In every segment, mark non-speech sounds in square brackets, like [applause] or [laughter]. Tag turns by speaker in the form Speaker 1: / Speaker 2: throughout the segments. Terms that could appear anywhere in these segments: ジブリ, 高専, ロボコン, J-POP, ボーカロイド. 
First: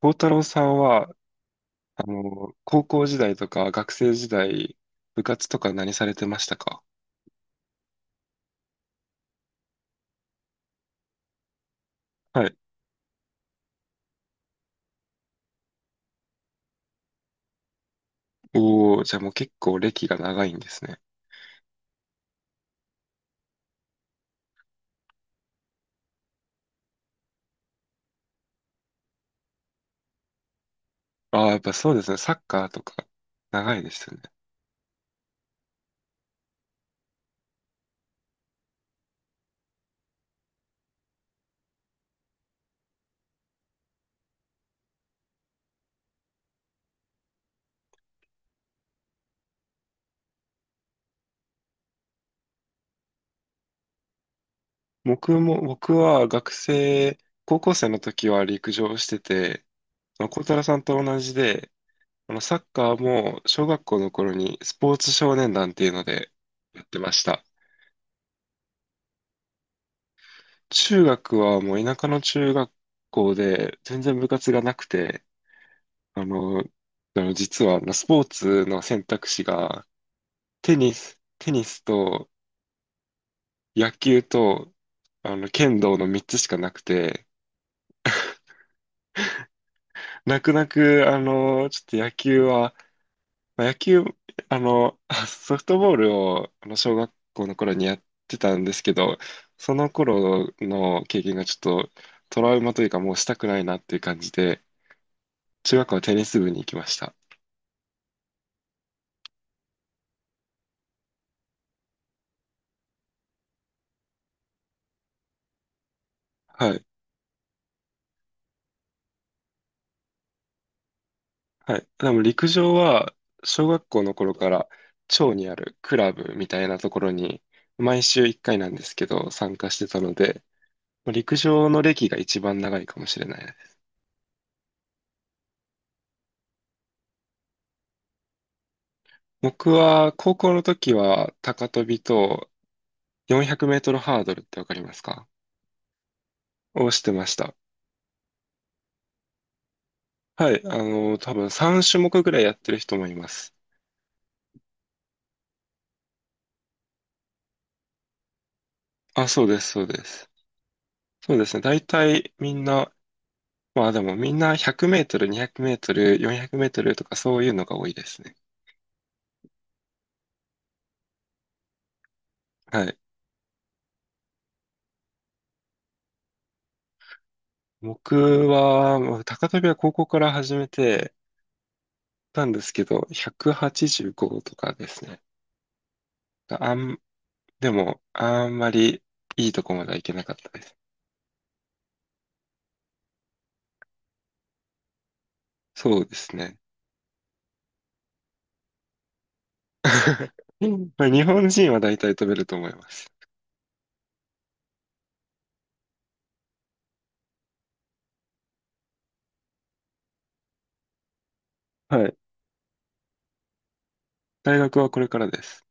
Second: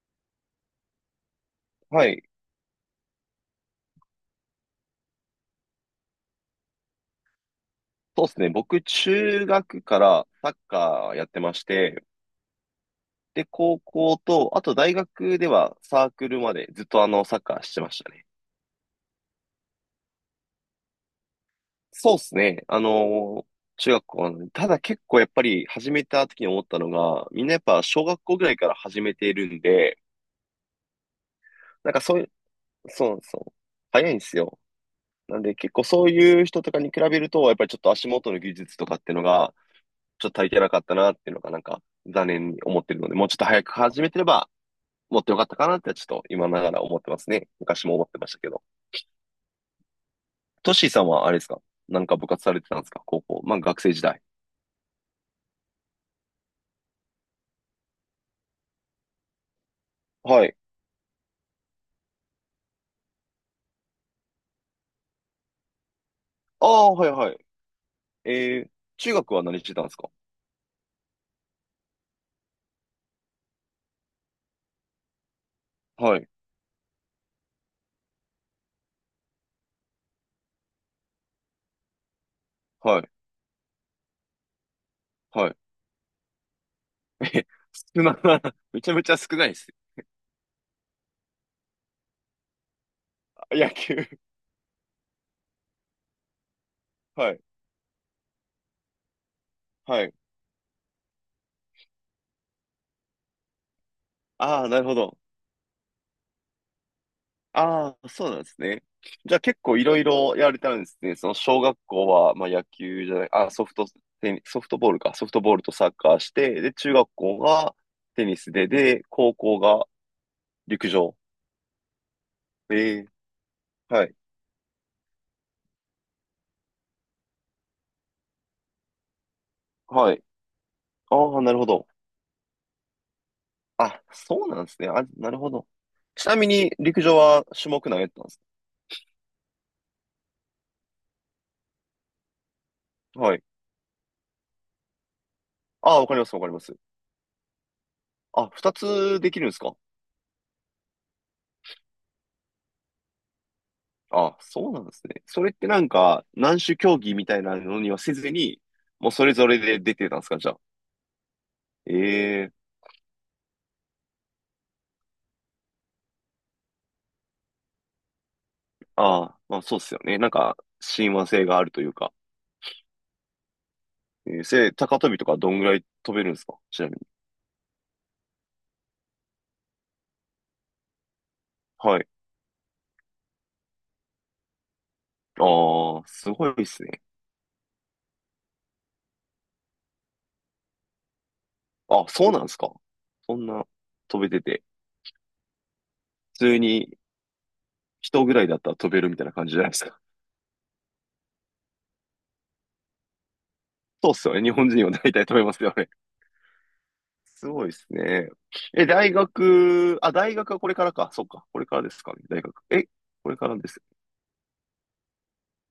Speaker 1: 孝太郎さんは、
Speaker 2: はい。
Speaker 1: 高校時代とか学生時代、部活とか何されてましたか？
Speaker 2: そうですね。僕、中学からサッカーやってまして、
Speaker 1: はい。
Speaker 2: で、高校と、あと大学ではサークルまでずっとサッカーしてましたね。
Speaker 1: おー、じゃあもう結構歴が長いんですね。
Speaker 2: そうですね。中学校の、ただ結構やっぱり始めた時に思ったのが、みんなやっぱ小学校ぐらいから始めているんで、
Speaker 1: ああ、やっぱ
Speaker 2: な
Speaker 1: そ
Speaker 2: ん
Speaker 1: う
Speaker 2: か
Speaker 1: ですね。
Speaker 2: そういう、
Speaker 1: サッカーとか
Speaker 2: そうそう、
Speaker 1: 長いで
Speaker 2: 早
Speaker 1: す
Speaker 2: い
Speaker 1: よ
Speaker 2: ん
Speaker 1: ね。
Speaker 2: ですよ。なんで結構そういう人とかに比べると、やっぱりちょっと足元の技術とかっていうのが、ちょっと足りてなかったなっていうのがなんか残念に思ってるので、もうちょっと早く始めてれば、持ってよかったかなってちょっと今ながら思ってますね。昔も思ってましたけど。トッシーさんはあれですか？なんか部活されてたんですか？高校。まあ学生時代。
Speaker 1: 僕は高校生の時は陸上してて、あの孝
Speaker 2: は
Speaker 1: 太
Speaker 2: い。
Speaker 1: 郎さんと同じで、サッカーも小学校の頃にスポーツ少年団っていうので
Speaker 2: あ
Speaker 1: やっ
Speaker 2: あ、
Speaker 1: て
Speaker 2: はい
Speaker 1: まし
Speaker 2: はい。
Speaker 1: た。
Speaker 2: えー、中学は何してたんですか？
Speaker 1: 中学はもう田舎の中学校で全然部活がなくて、
Speaker 2: はい、
Speaker 1: 実はスポーツの選択肢がテニスと
Speaker 2: はい、
Speaker 1: 野球と
Speaker 2: はい。
Speaker 1: 剣道の3つしかなく
Speaker 2: え、
Speaker 1: て、
Speaker 2: [laughs] 少な、[laughs] めちゃめちゃ少ないです。
Speaker 1: 泣く泣く、ちょっと野球は、まあ、
Speaker 2: 野
Speaker 1: 野
Speaker 2: 球。
Speaker 1: 球、あの、ソフトボールを小学
Speaker 2: はい、
Speaker 1: 校の頃にやってたんですけど、その
Speaker 2: はい。
Speaker 1: 頃の経験がちょっとトラウマというかもうしたくないなっていう感じで、
Speaker 2: ああ、なるほど。
Speaker 1: 中学校はテニス部に行きました。
Speaker 2: ああ、そうなんですね。じゃあ結構いろいろやられたんですね。その小学校は、まあ、野球じゃない、あ、ソフトボールか、ソフトボールとサッカーして、で、
Speaker 1: はい。
Speaker 2: 中学校がテニスで、で、高校が陸上。
Speaker 1: はい。でも陸上
Speaker 2: ええ、
Speaker 1: は、小学校
Speaker 2: は
Speaker 1: の
Speaker 2: い。
Speaker 1: 頃から、町にあるクラブみたいなところに、毎週1回なんですけど、参加してた
Speaker 2: は
Speaker 1: の
Speaker 2: い。
Speaker 1: で、まあ陸
Speaker 2: ああ、なるほ
Speaker 1: 上の
Speaker 2: ど。
Speaker 1: 歴が一番長いかもしれないです。
Speaker 2: あ、そうなんですね。あ、なるほど。ちなみに陸上は種目何やってたんです
Speaker 1: 僕は、高校の時は、高跳びと
Speaker 2: か？はい。
Speaker 1: 400メートルハードルってわかりますか？
Speaker 2: ああ、わかります、わかります。
Speaker 1: をしてました。
Speaker 2: あ、二つできるんですか？
Speaker 1: はい。多分3種目ぐらいやってる人もいます。
Speaker 2: あ、そうなんですね。それってなんか、何種競技みたいなのにはせずに、もうそ
Speaker 1: あ、
Speaker 2: れ
Speaker 1: そう
Speaker 2: ぞれ
Speaker 1: です、
Speaker 2: で
Speaker 1: そう
Speaker 2: 出
Speaker 1: で
Speaker 2: てたんです
Speaker 1: す。
Speaker 2: か、じゃあ。
Speaker 1: そうですね。大体
Speaker 2: ええ。
Speaker 1: みんな、まあでもみんな100メートル、200メートル、400メートルとかそういうのが多いですね。
Speaker 2: ああ、まあそうっすよね。なんか、親和性があるというか。
Speaker 1: はい。
Speaker 2: えー、高跳びとかどんぐらい飛べるんですか、ちなみに。
Speaker 1: 僕は、まあ高跳びは高校から始めて
Speaker 2: はい。
Speaker 1: たんですけど、185とかですね。
Speaker 2: ああ、すごいで
Speaker 1: あ
Speaker 2: す
Speaker 1: ん、
Speaker 2: ね。
Speaker 1: でも、あんまりいいとこまではいけなかったです。
Speaker 2: あ、そうなんですか。そんな飛べてて、
Speaker 1: そうです
Speaker 2: 普
Speaker 1: ね。
Speaker 2: 通に人ぐらいだったら飛べるみたいな感じじゃないですか。
Speaker 1: [laughs] まあ、日本人は大体飛べると思います。
Speaker 2: そうっすよね。日本人は大体飛べますよね。すごいですね。え、大学、あ、大学はこれからか。そっか。これからです
Speaker 1: は
Speaker 2: か
Speaker 1: い。
Speaker 2: ね。大学。え、これからです。
Speaker 1: 大学はこれからです。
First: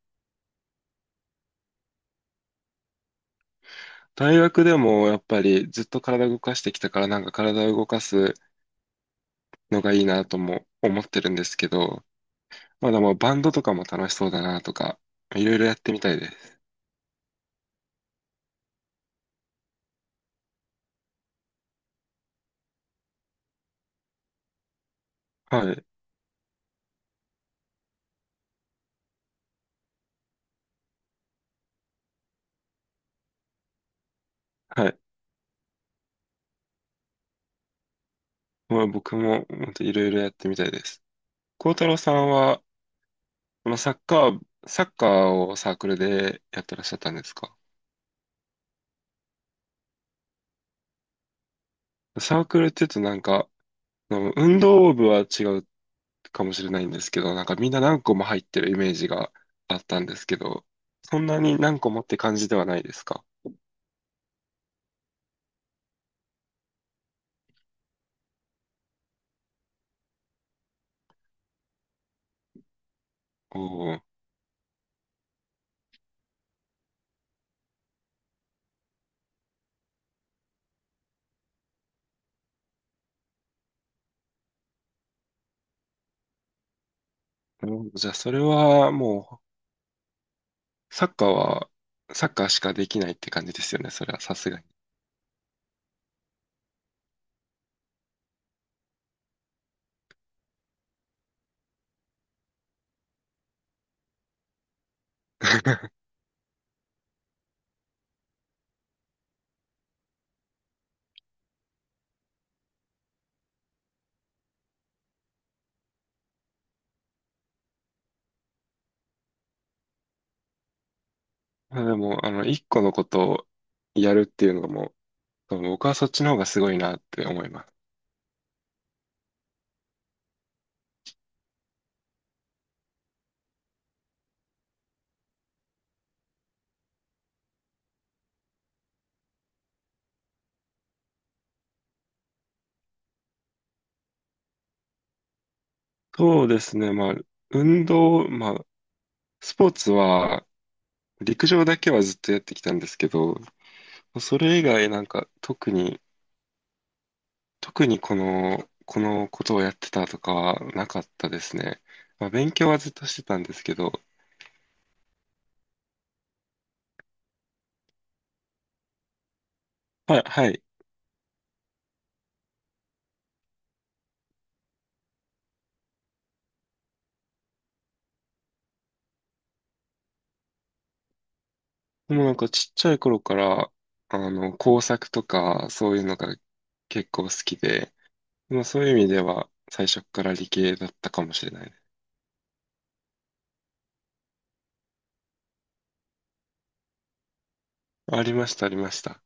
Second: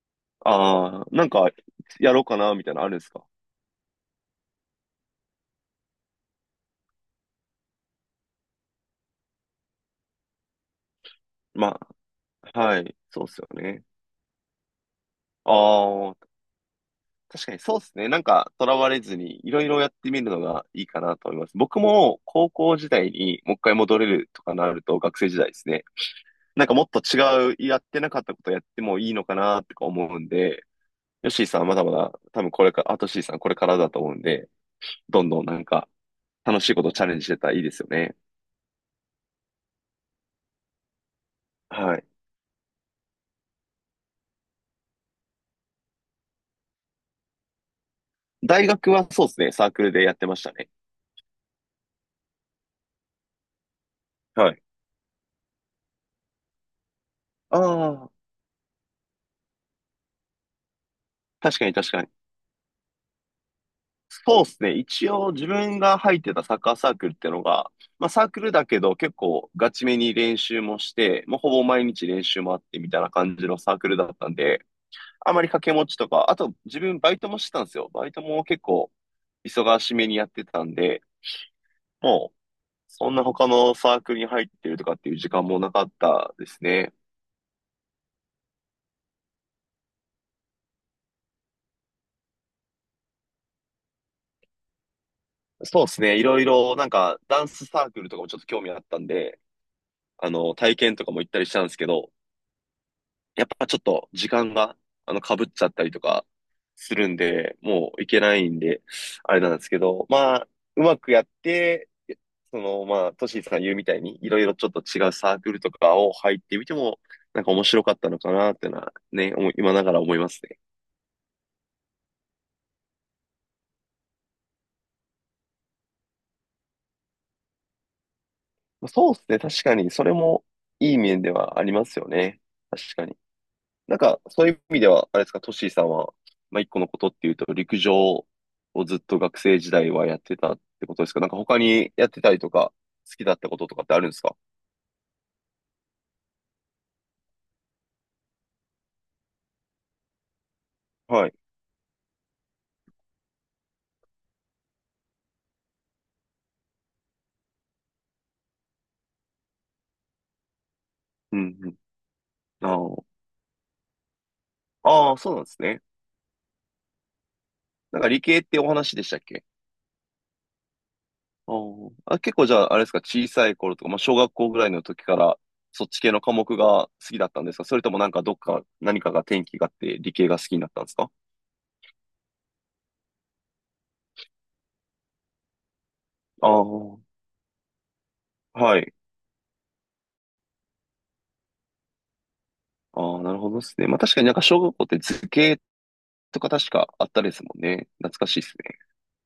Speaker 2: ああ、なんか、やろうかな、みたいなのあるんですか？
Speaker 1: 大学でもやっぱりずっと体動かしてきたからなんか体を動かすのがいいなとも思ってるんですけ
Speaker 2: ま
Speaker 1: ど、
Speaker 2: あ、は
Speaker 1: ま
Speaker 2: い。
Speaker 1: だまあ
Speaker 2: そうっ
Speaker 1: バ
Speaker 2: す
Speaker 1: ン
Speaker 2: よ
Speaker 1: ドとか
Speaker 2: ね。
Speaker 1: も楽しそうだなとか、いろいろやってみた
Speaker 2: ああ、
Speaker 1: いです。
Speaker 2: 確かにそうっすね。なんか、とらわれずに、いろいろやってみるのがいいかなと思います。僕も、高校時代にもう1回戻れるとかなると、学生時代です
Speaker 1: は
Speaker 2: ね。
Speaker 1: い。
Speaker 2: なんかもっと違う、やってなかったことやってもいいのかな、とか思うんで、ヨッシーさんはまだまだ、多分これから、あとシーさんこれからだと思うんで、
Speaker 1: はい。
Speaker 2: どんどんなんか、楽しいことチャレンジしてたらいいですよね。
Speaker 1: まあ僕も本当いろいろやってみたいです。幸太
Speaker 2: は
Speaker 1: 郎
Speaker 2: い。
Speaker 1: さんは、まあ、サッカーをサークルでやってらっしゃったんですか？
Speaker 2: 大学はそうですね、サークルでやってましたね。
Speaker 1: サークルって言うとなんか、あの
Speaker 2: は
Speaker 1: 運
Speaker 2: い。
Speaker 1: 動部は違うかもしれないんですけど、なんか
Speaker 2: あ
Speaker 1: みんな何
Speaker 2: あ、
Speaker 1: 個も入ってるイメージがあったんですけど、そんなに
Speaker 2: 確かに
Speaker 1: 何個
Speaker 2: 確
Speaker 1: も
Speaker 2: か
Speaker 1: っ
Speaker 2: に。
Speaker 1: て感じではないですか？
Speaker 2: そうですね。一応自分が入ってたサッカーサークルってのが、まあサークルだけど結構ガチめに練習もして、もうほぼ毎日練習もあってみたいな感じの
Speaker 1: お
Speaker 2: サー
Speaker 1: お、
Speaker 2: クル
Speaker 1: な
Speaker 2: だったんで、あまり掛け持ちとか、あと自分バイトもしてたんですよ。バイトも結構忙しめにやってたんで、もうそんな他のサークルに入ってるとかっていう時間もなかったですね。
Speaker 1: るほど。じゃあそれはもう、サッカーしかできないって感じですよね。それはさすがに。
Speaker 2: そうですね。いろいろ、なんか、ダンスサークルとかもちょっと興味あったんで、体験とかも行ったりしたんですけど、やっぱちょっと時間が、被っちゃっ
Speaker 1: [laughs]
Speaker 2: たりとかするんで、もう行けないんで、あれなんですけど、まあ、うまくやって、その、まあ、トシーさん言うみたいに、いろいろちょっと違うサークルとかを入ってみても、なんか面白かったのかなっていうのは、ね、思い今ながら思いますね。
Speaker 1: まあでも、一個のことをやるっていうのがもう、僕はそっちの方がすごいなって思います。
Speaker 2: まあそうですね。確かに、それもいい面ではありますよね。確かに。なんか、そういう意味では、あれですか、トシーさんは、まあ、1個のことっていうと、陸上をずっと学生時代はやってたってことですか？なんか他にやってたりとか、好きだったこととかってあるんですか？
Speaker 1: そうですね。まあ、まあ、スポーツは、
Speaker 2: はい。
Speaker 1: 陸上だけはずっとやってきたんですけど、それ以外なんか特に、この、ことをやってたとかはなかった
Speaker 2: う
Speaker 1: です
Speaker 2: んうん。
Speaker 1: ね。まあ、勉
Speaker 2: あ
Speaker 1: 強はずっ
Speaker 2: ー
Speaker 1: としてたんですけど、
Speaker 2: あー、そうなんですね。なんか理系ってお話でしたっけ？
Speaker 1: はい、はい。
Speaker 2: あーあ、結構じゃあ、あれですか、小さい頃とか、まあ、小学校ぐらいの時から、そっち系の科目が好きだったんですか？それともなんかどっか、何かが転機があって理系が好きになったんですか？
Speaker 1: でもなんかちっちゃい頃から、工作とか、そういうのが
Speaker 2: ああー、
Speaker 1: 結構好きで、まあ
Speaker 2: は
Speaker 1: そうい
Speaker 2: い。
Speaker 1: う意味では最初から理系だったかもしれないね。
Speaker 2: ああ、なるほどですね。まあ確かになんか小学校って図形とか確かあったですもんね。懐
Speaker 1: あ
Speaker 2: か
Speaker 1: り
Speaker 2: しい
Speaker 1: ま
Speaker 2: で
Speaker 1: し
Speaker 2: す
Speaker 1: た、あり
Speaker 2: ね。
Speaker 1: ました。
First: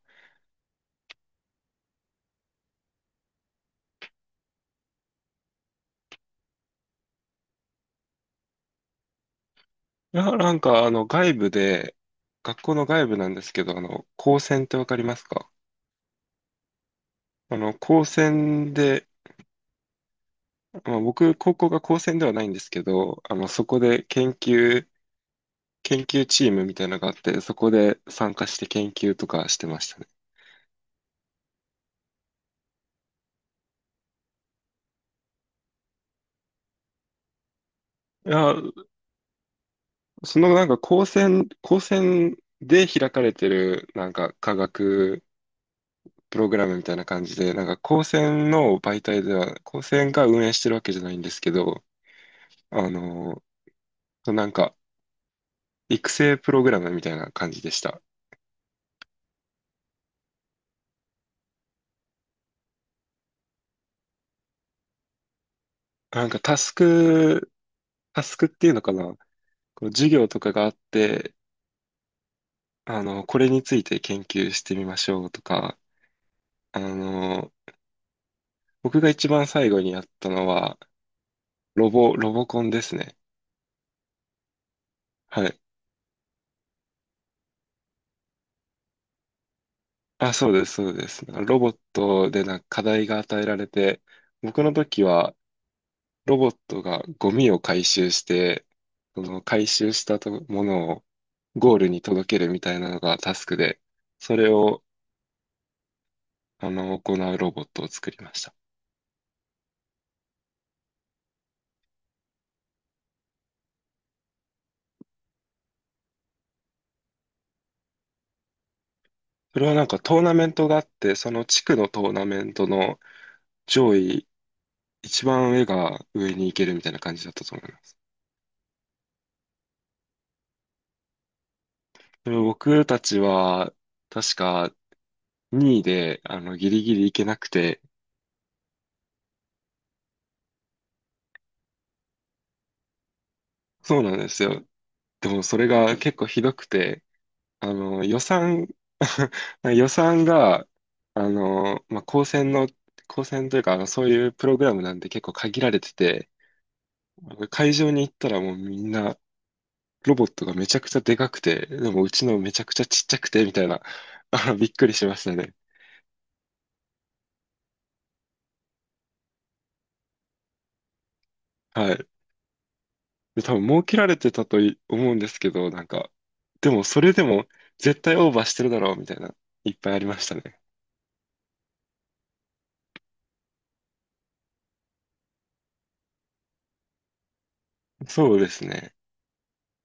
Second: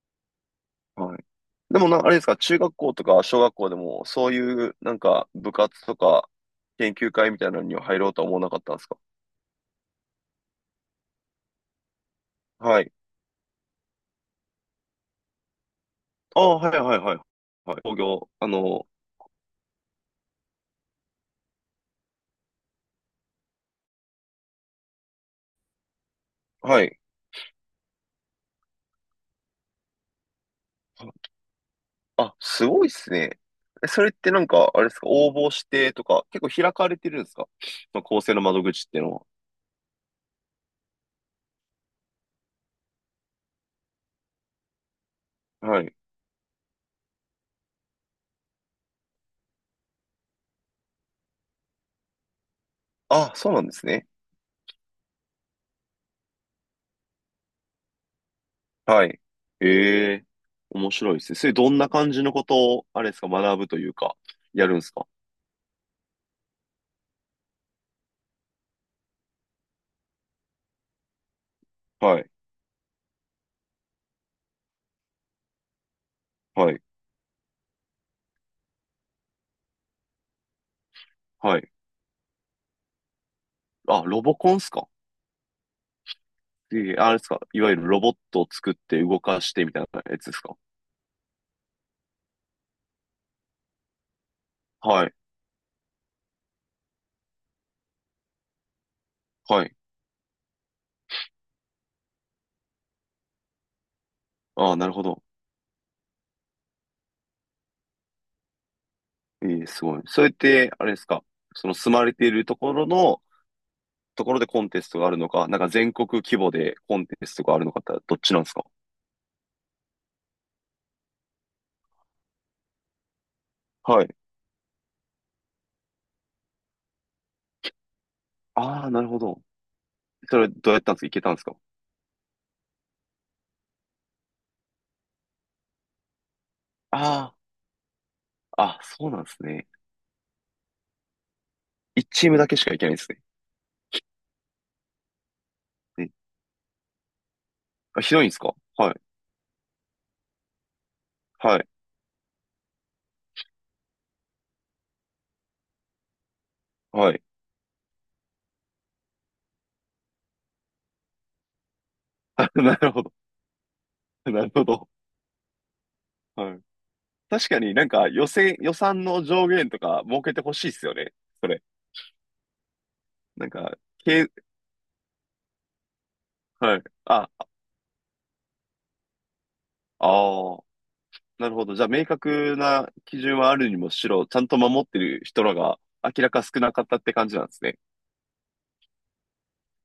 Speaker 2: はい。でもな、あれですか、中学校とか小学校でも、そういうなんか部活とか研究会みたいなのには入ろうとは思わなかったんですか？
Speaker 1: なんか外部で、学校
Speaker 2: は
Speaker 1: の
Speaker 2: い。
Speaker 1: 外部なんですけど、高専ってわかりますか？
Speaker 2: ああ、はいはいはい。はい。工
Speaker 1: 高
Speaker 2: 業、
Speaker 1: 専で、まあ、僕、高校が高専ではないんですけど、そこで研究チームみ
Speaker 2: は
Speaker 1: たいなの
Speaker 2: い。
Speaker 1: があって、そこで参加して研究とかしてましたね。
Speaker 2: あ、すごいっすね。えそれってなんか、あれですか、応募してとか、結構開かれてるんですか？まあ、構
Speaker 1: い
Speaker 2: 成の
Speaker 1: や、
Speaker 2: 窓口っていうの
Speaker 1: そのなんか高専で開かれてるなんか科学
Speaker 2: は。はい。
Speaker 1: プログラムみたいな感じで、なんか高専の媒体では、高専が運営してるわけじゃないんですけど、あ
Speaker 2: あ、
Speaker 1: の、
Speaker 2: そうなんですね。
Speaker 1: なんか育成プログラムみたいな感じでした。
Speaker 2: はい。ええ、面白いですね。それどんな感じのことを、あれですか、学ぶというか、やるんですか？
Speaker 1: なんかタスクっていうのかな、こう授業とかがあって、
Speaker 2: はい、
Speaker 1: これについて研究してみましょうとか、
Speaker 2: は
Speaker 1: あ
Speaker 2: い、
Speaker 1: の、僕が一番最後にやったのは、
Speaker 2: はい。
Speaker 1: ロボコンですね。
Speaker 2: あ、ロボコンですか？
Speaker 1: はい。
Speaker 2: ええ、あれですか、いわゆるロボットを作って動かしてみたいなやつで
Speaker 1: あ、
Speaker 2: す
Speaker 1: そう
Speaker 2: か？
Speaker 1: です、そうです。ロボットでなんか課題が与えられて、僕の時
Speaker 2: はい、
Speaker 1: は、ロボットがゴミを回収して、その
Speaker 2: は
Speaker 1: 回
Speaker 2: い。
Speaker 1: 収したとものをゴールに届けるみたいなのがタスクで、それ
Speaker 2: ああ、
Speaker 1: を
Speaker 2: なるほど。
Speaker 1: 行うロボットを作りました。
Speaker 2: ええ、すごい。それって、あれですか、その住まれているところの、ところでコンテストがあるのか、なんか全国規模でコンテストがあるのかってどっちなんですか？
Speaker 1: それはなんかトーナメントがあって、その地区のトーナメントの上
Speaker 2: はい。
Speaker 1: 位、一番上が上に行けるみたいな感じだったと思います。
Speaker 2: ああ、なるほど。それどうやったんですか？いけたんですか？
Speaker 1: それ僕たちは確か2位でギリギリ行け
Speaker 2: あ、
Speaker 1: なくて、
Speaker 2: ああ、そうなんですね。1チームだけしか行けないですね。
Speaker 1: そうなんですよ。でもそれが
Speaker 2: うん。
Speaker 1: 結構ひどくて、あ
Speaker 2: あ、
Speaker 1: の、
Speaker 2: ひ
Speaker 1: 予
Speaker 2: どいんですか？
Speaker 1: 算、
Speaker 2: はい。
Speaker 1: [laughs] 予算が、
Speaker 2: はい。
Speaker 1: まあ、高専の、高専というか、そういうプログラムなんで結構限られてて、
Speaker 2: はい。
Speaker 1: 会場に行ったらもうみんな、ロボットがめちゃくちゃでかくて、でもうちの
Speaker 2: あ、
Speaker 1: め
Speaker 2: [laughs]
Speaker 1: ちゃく
Speaker 2: な
Speaker 1: ちゃ
Speaker 2: る
Speaker 1: ち
Speaker 2: ほ
Speaker 1: っち
Speaker 2: ど。
Speaker 1: ゃくて、みたいな、[laughs]
Speaker 2: なるほ
Speaker 1: びっく
Speaker 2: ど。
Speaker 1: りしましたね。
Speaker 2: はい。確かになんか予選、予算の上限とか設けてほしいっすよね。それ。
Speaker 1: はい。で、
Speaker 2: なん
Speaker 1: 多分
Speaker 2: か、
Speaker 1: 儲けられてたとい思うんですけど、なんか、で
Speaker 2: はい。
Speaker 1: もそれで
Speaker 2: あ、
Speaker 1: も絶対オーバーしてるだろう、みたいな、いっぱいありました
Speaker 2: あ
Speaker 1: ね。
Speaker 2: あ、なるほど。じゃあ明確な基準はあるにもしろ、ちゃんと守ってる人らが明らか少なかったって感じなんですね。
Speaker 1: そうですね。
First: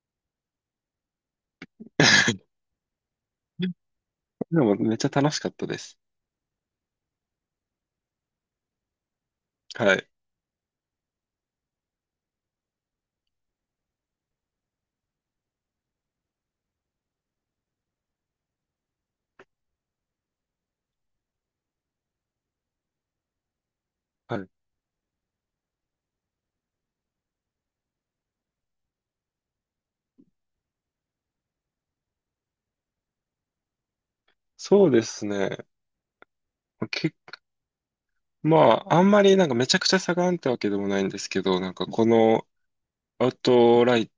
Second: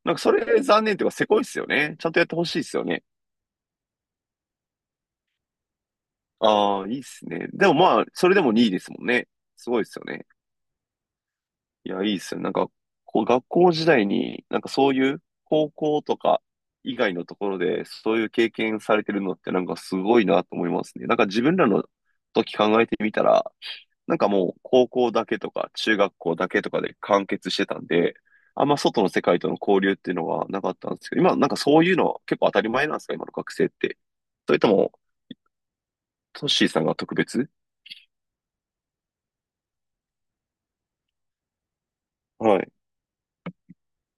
Speaker 2: なんかそれ残念っていうか、せこいっすよね。ちゃんとやってほ
Speaker 1: [laughs]
Speaker 2: しいっすよね。
Speaker 1: でもめっちゃ楽しかったです。
Speaker 2: ああ、いいっすね。でもまあ、それでも2位ですもんね。すごいっ
Speaker 1: は
Speaker 2: すよ
Speaker 1: い。
Speaker 2: ね。いや、いいっすよ。なんか、こう、学校時代に、なんかそういう高校とか以外のところで、そういう経験されてるのって、なんかすごいなと思いますね。なんか自分らの時考えてみたら、なんか
Speaker 1: はい、
Speaker 2: もう高校だけとか中学校だけとかで完結してたんで、あんま外の世界との交流っていうのはなかったんですけど、今なんかそういうのは結構当たり前なんですか、今の学生って。それと
Speaker 1: そう
Speaker 2: も、
Speaker 1: ですね。
Speaker 2: トッシーさんが
Speaker 1: け、
Speaker 2: 特別。
Speaker 1: まあ、あんまりなんかめちゃくちゃ差があるってわけでもないんですけど、なんかこの
Speaker 2: はい。
Speaker 1: アウトライ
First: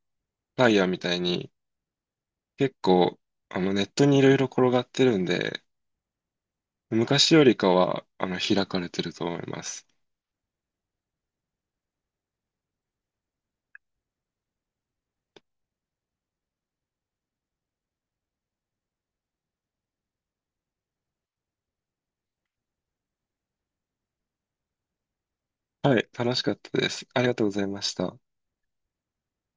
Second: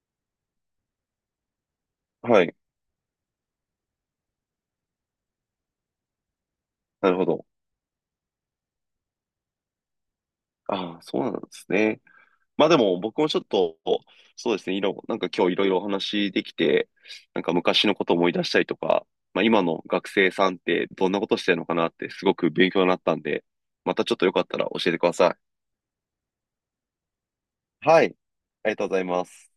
Speaker 1: ライヤーみたいに
Speaker 2: はい。
Speaker 1: 結構ネットにいろいろ転がってるんで、
Speaker 2: なるほ
Speaker 1: 昔よ
Speaker 2: ど。
Speaker 1: りかは開かれてると思います。
Speaker 2: ああ、そうなんですね。まあでも僕もちょっと、そうですね、なんか今日いろいろお話できて、なんか昔のことを思い出したりとか、まあ今の学生さんってどんなことしてるのかなってすごく勉強になったんで、またちょっとよかったら教えてくださ
Speaker 1: はい、楽しかったです。ありがとうございま
Speaker 2: い。
Speaker 1: し
Speaker 2: は
Speaker 1: た。
Speaker 2: い。ありがとうございます。